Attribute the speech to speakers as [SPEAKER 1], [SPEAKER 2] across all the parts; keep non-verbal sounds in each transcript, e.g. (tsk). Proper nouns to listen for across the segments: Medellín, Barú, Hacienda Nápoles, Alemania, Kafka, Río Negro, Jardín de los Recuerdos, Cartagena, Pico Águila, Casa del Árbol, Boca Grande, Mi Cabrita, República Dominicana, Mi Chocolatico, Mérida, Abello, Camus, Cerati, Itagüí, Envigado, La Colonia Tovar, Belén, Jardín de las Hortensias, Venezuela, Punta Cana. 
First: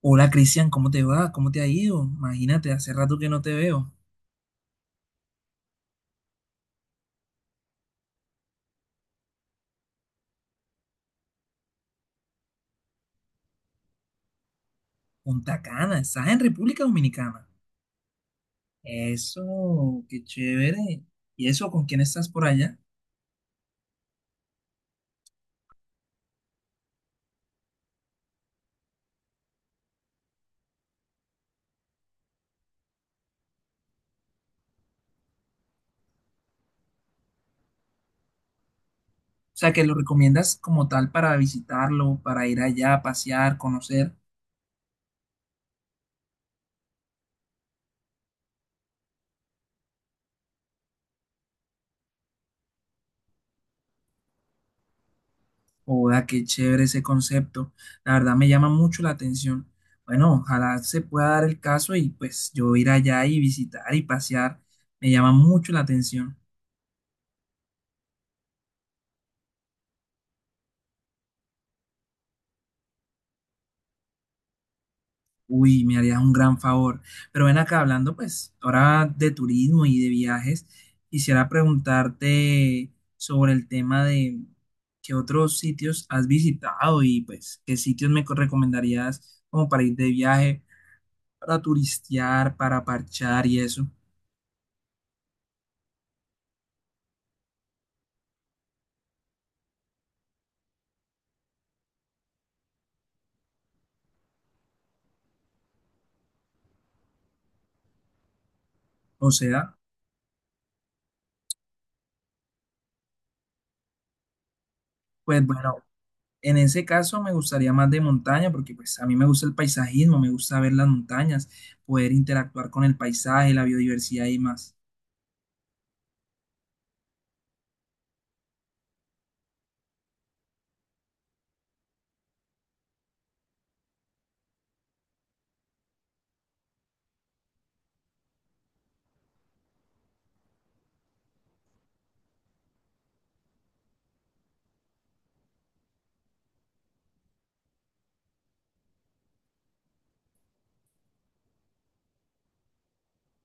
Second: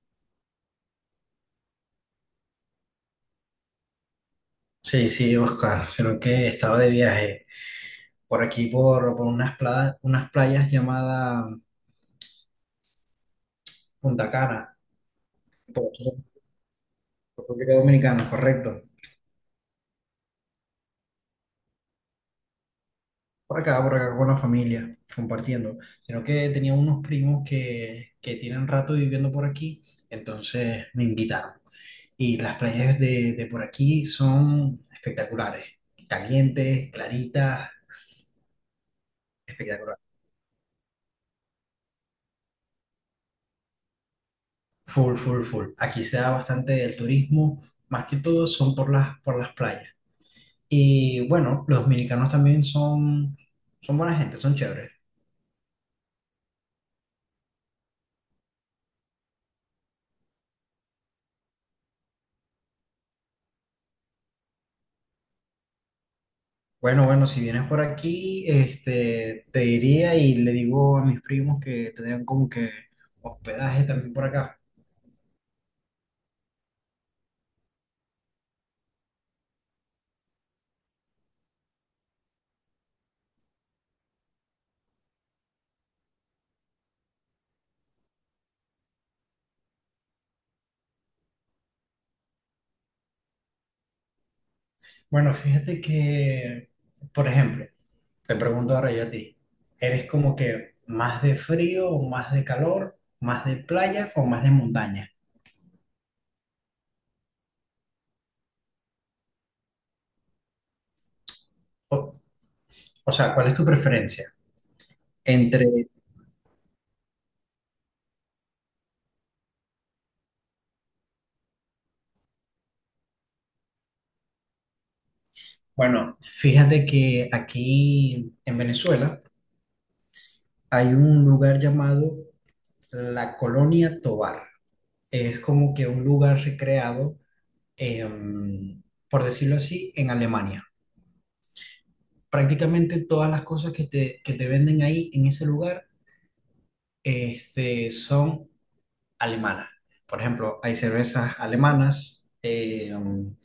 [SPEAKER 1] Hola Cristian, ¿cómo te va? ¿Cómo te ha ido? Imagínate, hace rato que no te veo.
[SPEAKER 2] Sí, sí, Oscar, sino que estaba de viaje por aquí, por unas, unas playas llamadas Punta Cana,
[SPEAKER 1] Punta
[SPEAKER 2] por
[SPEAKER 1] Cana,
[SPEAKER 2] aquí,
[SPEAKER 1] estás en República Dominicana.
[SPEAKER 2] por República Dominicana, correcto.
[SPEAKER 1] Eso, qué chévere. ¿Y eso con quién estás por allá?
[SPEAKER 2] Por acá con la familia, compartiendo. Sino que tenía unos primos que tienen rato viviendo por aquí, entonces me invitaron. Y las playas de por aquí son espectaculares, calientes, claritas,
[SPEAKER 1] O sea, que lo
[SPEAKER 2] espectacular.
[SPEAKER 1] recomiendas como tal para visitarlo, para ir allá, a pasear, conocer.
[SPEAKER 2] Full, full, full. Aquí se da bastante el turismo, más que todo son por las playas. Y bueno, los dominicanos también son, son buena gente, son chéveres.
[SPEAKER 1] Hola, qué chévere ese concepto. La verdad me llama mucho la atención. Bueno, ojalá se pueda dar el caso y pues yo ir allá y visitar y pasear. Me llama mucho la atención.
[SPEAKER 2] Bueno, bueno, si vienes por aquí, te diría y le digo a mis primos que te den como que hospedaje también por acá.
[SPEAKER 1] Uy, me harías un gran favor. Pero ven acá hablando, pues, ahora de turismo y de viajes, quisiera preguntarte sobre el tema de qué otros sitios has visitado y pues qué sitios recomendarías como para ir de viaje, para turistear, para parchar y eso.
[SPEAKER 2] Bueno, fíjate que, por ejemplo, te pregunto ahora yo a ti, ¿eres como que más de frío o más de calor, más de playa o más de montaña?
[SPEAKER 1] O sea,
[SPEAKER 2] O, o sea, ¿cuál es tu preferencia?
[SPEAKER 1] pues
[SPEAKER 2] Entre,
[SPEAKER 1] bueno, en ese caso me gustaría más de montaña porque pues a mí me gusta el paisajismo, me gusta ver las montañas, poder interactuar con el paisaje, la biodiversidad y más.
[SPEAKER 2] bueno, fíjate que aquí en Venezuela, hay un lugar llamado La Colonia Tovar. Es como que un lugar recreado, em, por decirlo así, en Alemania. Prácticamente todas las cosas que te venden ahí en ese lugar son alemanas. Por ejemplo, hay cervezas alemanas.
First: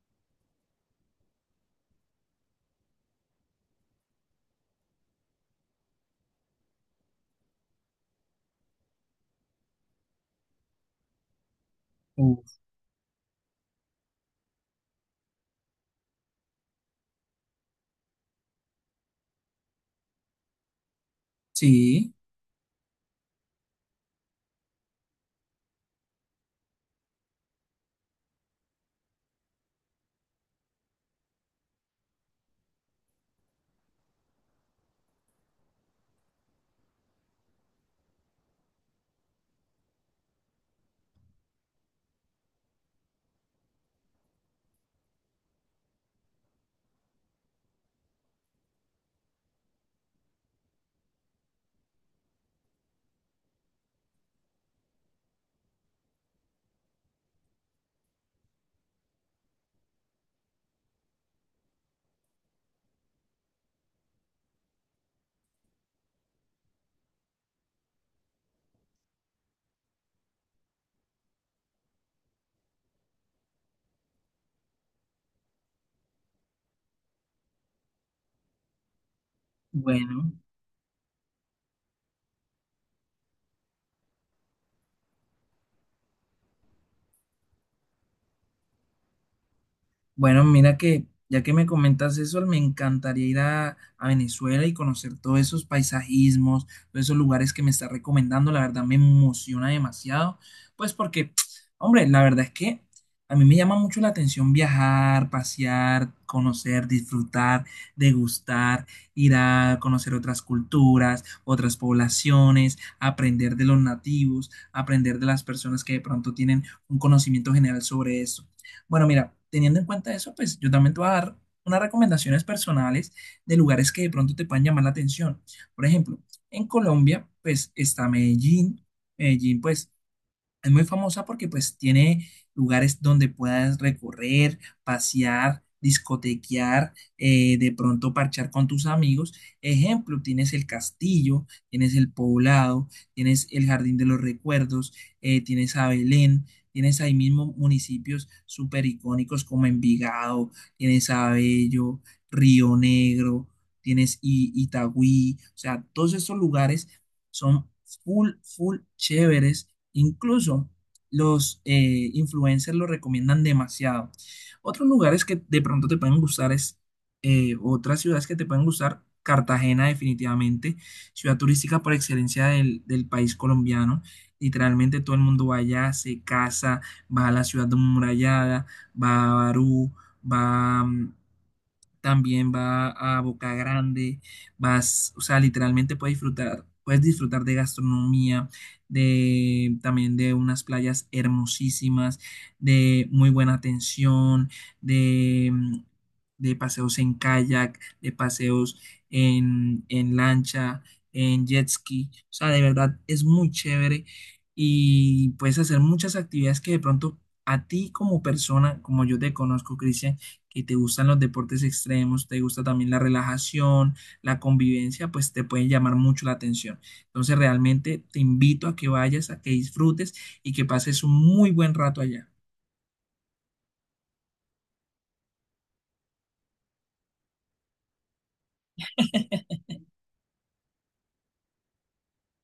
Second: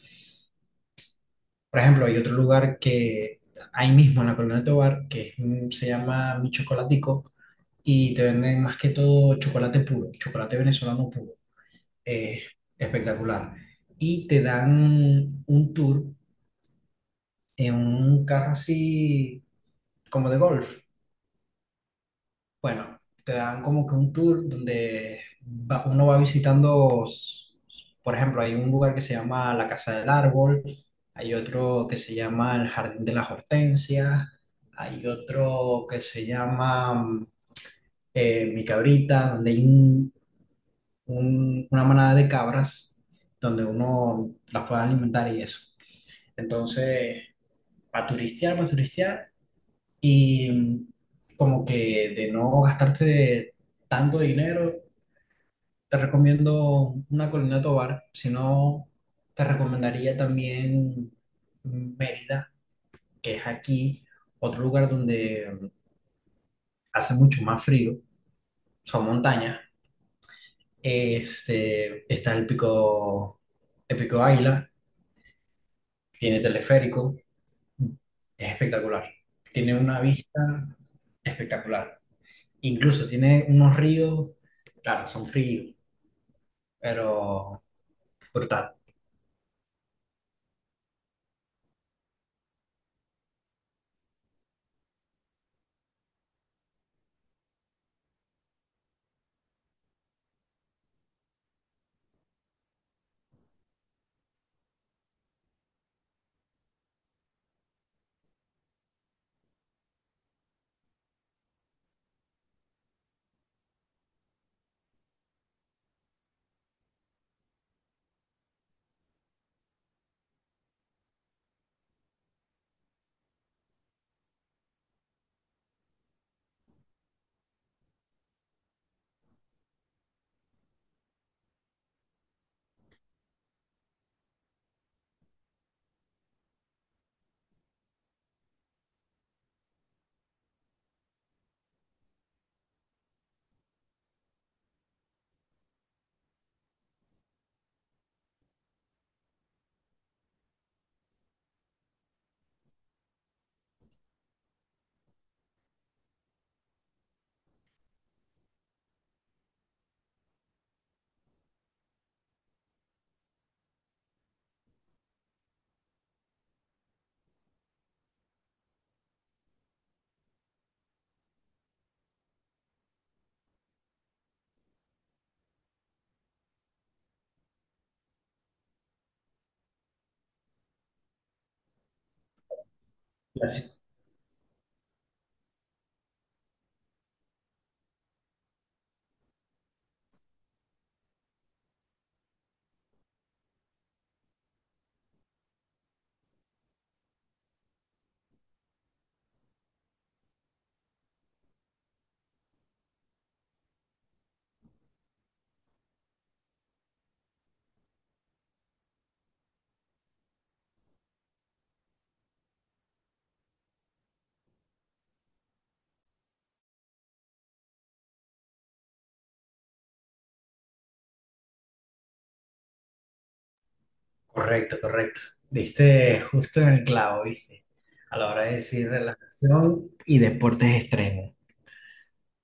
[SPEAKER 2] Por ejemplo, hay otro lugar que ahí mismo en la Colonia Tovar, que se llama Mi Chocolatico, y te venden más que todo chocolate puro, chocolate venezolano puro. eh,
[SPEAKER 1] Uf,
[SPEAKER 2] Espectacular. Y te dan un tour en un carro así como de golf.
[SPEAKER 1] sí.
[SPEAKER 2] Bueno, te dan como que un tour donde uno va visitando, por ejemplo, hay un lugar que se llama la Casa del Árbol, hay otro que se llama el Jardín de las Hortensias, hay otro que se llama Mi Cabrita, donde hay una manada de cabras donde uno las pueda alimentar y eso. Entonces, para turistear y como que de no gastarte tanto dinero, te recomiendo una Colina Tovar, si no, te recomendaría también Mérida, que es aquí otro lugar donde hace mucho más frío, son montañas, está el pico Águila, tiene teleférico, es espectacular. Tiene una
[SPEAKER 1] Bueno,
[SPEAKER 2] vista espectacular. Incluso tiene unos ríos, claro, son fríos, pero brutal.
[SPEAKER 1] bueno, mira que ya que me comentas eso, me encantaría ir a Venezuela y conocer todos esos paisajismos, todos esos lugares que me está recomendando. La verdad me emociona demasiado, pues porque, (tsk) hombre, la verdad es que a mí me llama mucho la atención viajar, pasear, conocer, disfrutar, degustar, ir a conocer otras culturas, otras poblaciones, aprender de los nativos, aprender de las personas que de pronto tienen un conocimiento general sobre esto. Bueno, mira, teniendo en cuenta eso, pues yo también te voy a dar unas recomendaciones personales de lugares que de pronto te puedan llamar la atención. Por ejemplo, en Colombia, pues está Medellín. Medellín, pues es muy famosa porque pues tiene lugares donde puedas recorrer, pasear, discotequear, de pronto parchar con tus amigos. Ejemplo, tienes el castillo, tienes el poblado, tienes el Jardín de los Recuerdos, tienes a Belén, tienes ahí mismo municipios súper icónicos como Envigado, tienes Abello, Río Negro, tienes Itagüí. O sea, todos esos lugares son full, full chéveres. Incluso los influencers lo recomiendan demasiado. Otros lugares que de pronto te pueden gustar es, otras ciudades que te pueden gustar, Cartagena definitivamente, ciudad turística por excelencia del país colombiano. Literalmente todo el mundo va allá, se casa, va a la ciudad amurallada, va a Barú, va también va a
[SPEAKER 2] La
[SPEAKER 1] Boca
[SPEAKER 2] ci-
[SPEAKER 1] Grande, vas, o sea, literalmente puedes disfrutar de gastronomía, de también de unas playas hermosísimas, de muy buena atención, de, mm, de paseos en kayak, de paseos en lancha, en jet ski, o sea, de verdad es muy chévere y puedes hacer muchas actividades que de pronto a ti como persona, como yo te conozco, Cristian, que te gustan los deportes extremos, te gusta también la relajación, la convivencia, pues te pueden llamar mucho la atención. Entonces realmente te invito a que vayas, a que disfrutes y que pases un muy buen rato allá.
[SPEAKER 2] Correcto, correcto. Diste justo en el clavo, ¿viste? A la hora de decir relajación y deportes extremos.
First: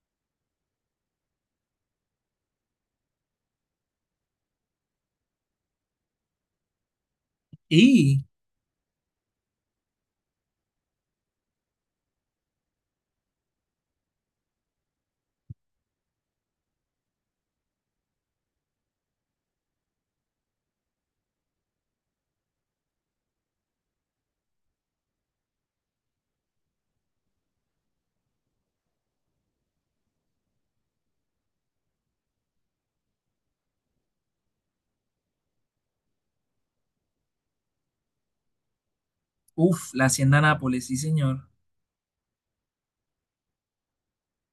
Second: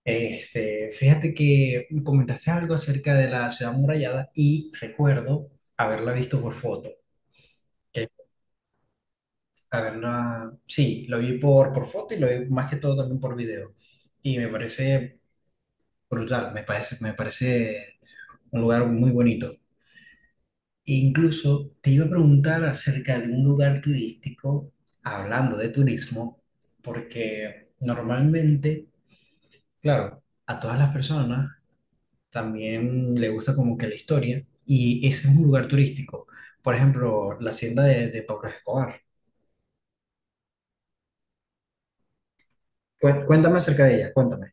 [SPEAKER 2] Fíjate que comentaste algo acerca de la ciudad amurallada y recuerdo haberla visto por foto.
[SPEAKER 1] Y,
[SPEAKER 2] A ver, no, sí, lo vi por foto y lo vi más que todo también por video. Y me parece brutal, me parece un lugar muy bonito. E incluso te iba a preguntar acerca de un lugar turístico, hablando de turismo, porque normalmente, claro, a todas las personas también le gusta como que la historia y ese es un lugar turístico. Por ejemplo, la hacienda de Pablo Escobar.
[SPEAKER 1] uff, la Hacienda Nápoles, sí señor.
[SPEAKER 2] Cuéntame acerca de ella, cuéntame.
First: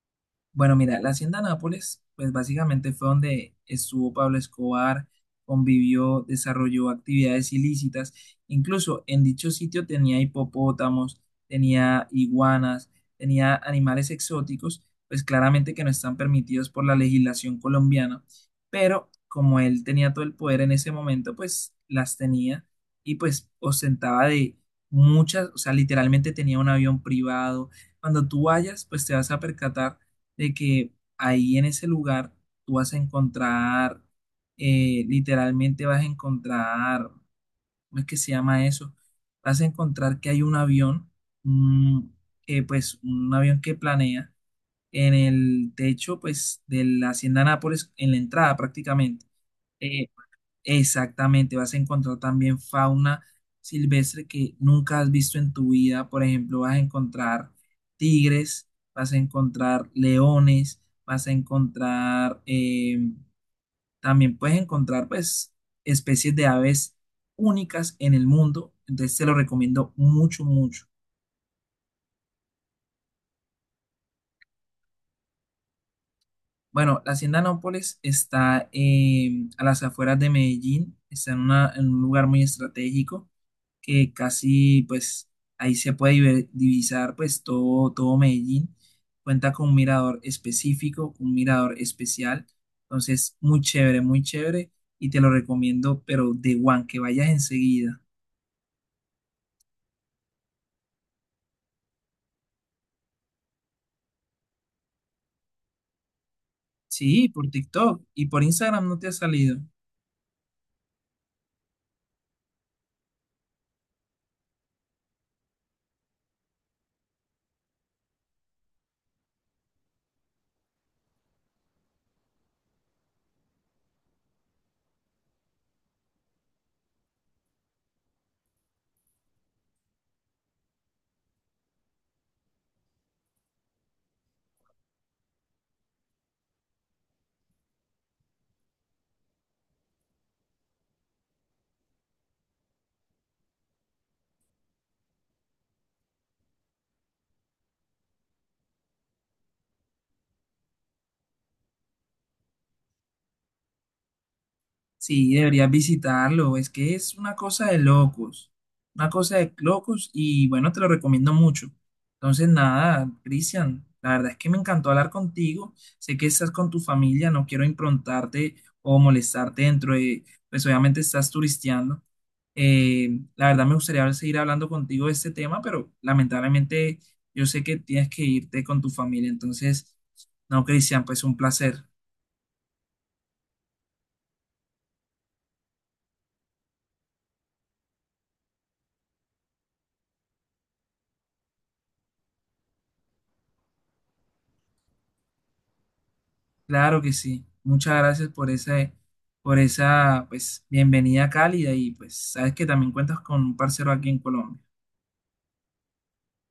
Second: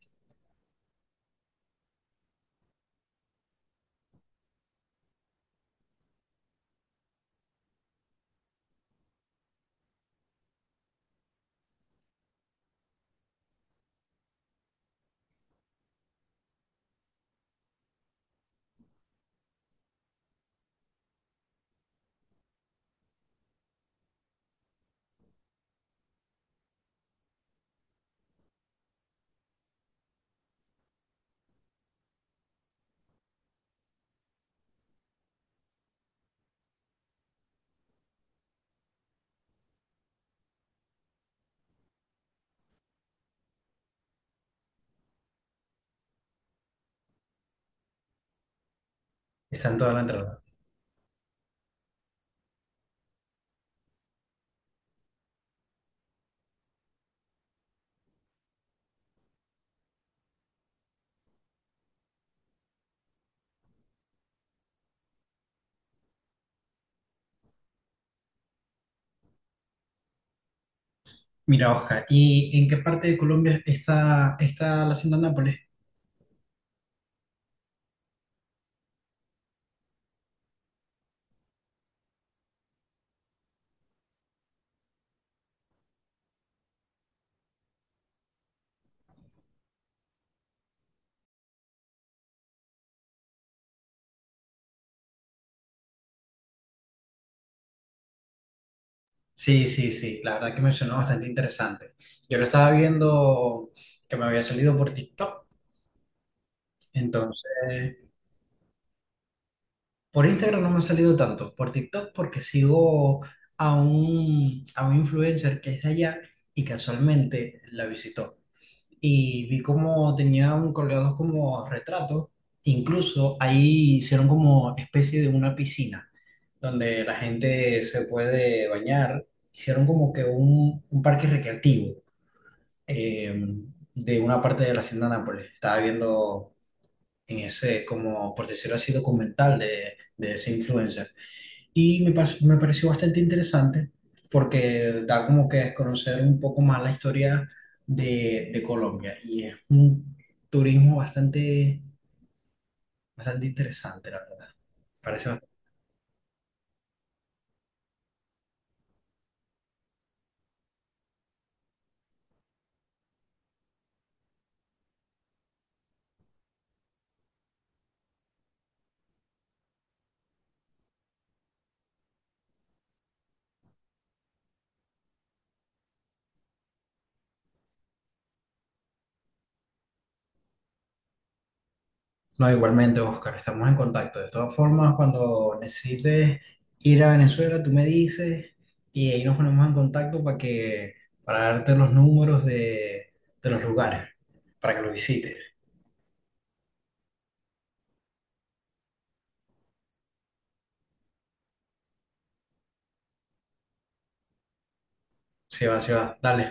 [SPEAKER 1] Bueno, mira, la hacienda Nápoles, pues básicamente fue donde estuvo Pablo Escobar, convivió, desarrolló actividades ilícitas. Incluso en dicho sitio tenía hipopótamos, tenía iguanas, tenía animales exóticos, pues claramente que no están permitidos por la legislación colombiana. Pero como él tenía todo el poder en ese momento, pues las tenía y pues ostentaba de muchas, o sea, literalmente tenía un avión privado. Cuando tú vayas, pues te vas a percatar de que ahí en ese lugar tú vas a encontrar, literalmente vas a encontrar, ¿cómo es que se llama eso? Vas a encontrar que hay un avión, un- que, pues un avión que planea en el techo pues de la Hacienda Nápoles, en la entrada prácticamente.
[SPEAKER 2] Está en toda la
[SPEAKER 1] Eh,
[SPEAKER 2] entrada.
[SPEAKER 1] Exactamente, vas a encontrar también fauna silvestre que nunca has visto en tu vida. Por ejemplo, vas a encontrar tigres, vas a encontrar leones, vas a encontrar, también puedes encontrar pues especies de aves únicas en el mundo. Entonces te lo recomiendo mucho, mucho.
[SPEAKER 2] Mira, Oscar, ¿y en qué parte de Colombia está la hacienda Nápoles?
[SPEAKER 1] Bueno, la Hacienda Nápoles está a las afueras de Medellín, está en un lugar muy estratégico, que casi pues ahí se puede divisar pues todo, todo Medellín. Cuenta con un mirador específico, un mirador especial. Entonces, muy chévere y te lo recomiendo, pero de one, que vayas enseguida.
[SPEAKER 2] Sí, sí, sí, la verdad que me sonó bastante interesante. Yo lo estaba viendo que me había salido por TikTok,
[SPEAKER 1] Sí,
[SPEAKER 2] entonces
[SPEAKER 1] por TikTok y por Instagram no te ha salido.
[SPEAKER 2] por Instagram no me ha salido tanto, por TikTok porque sigo a a un influencer que es de allá y casualmente la visitó. Y vi como tenían colgados como retratos, incluso ahí hicieron como especie de una piscina donde la gente se puede bañar, hicieron como que un parque recreativo eh, de una parte de la hacienda Nápoles. Estaba viendo en ese, como por decirlo así, documental de ese influencer. Y me pareció bastante interesante porque da como que desconocer un poco más la historia de Colombia y es un turismo bastante, bastante interesante, la verdad. Parece
[SPEAKER 1] Sí,
[SPEAKER 2] bastante-
[SPEAKER 1] deberías visitarlo. Es que es una cosa de locos. Una cosa de locos y bueno, te lo recomiendo mucho. Entonces, nada, Cristian, la verdad es que me encantó hablar contigo. Sé que estás con tu familia, no quiero improntarte o molestarte dentro de, pues obviamente estás turisteando. La verdad me gustaría seguir hablando contigo de este tema, pero lamentablemente yo sé que tienes que irte con tu familia. Entonces, no, Cristian, pues un placer.
[SPEAKER 2] No, igualmente, Oscar, estamos en contacto. De todas formas, cuando necesites ir a Venezuela, tú me dices y ahí nos ponemos en contacto para que, para darte los números de los lugares, para que los visites.
[SPEAKER 1] Claro que sí. Muchas gracias por esa, pues, bienvenida cálida y pues sabes que también cuentas con un parcero aquí en Colombia.
[SPEAKER 2] Sí va, dale.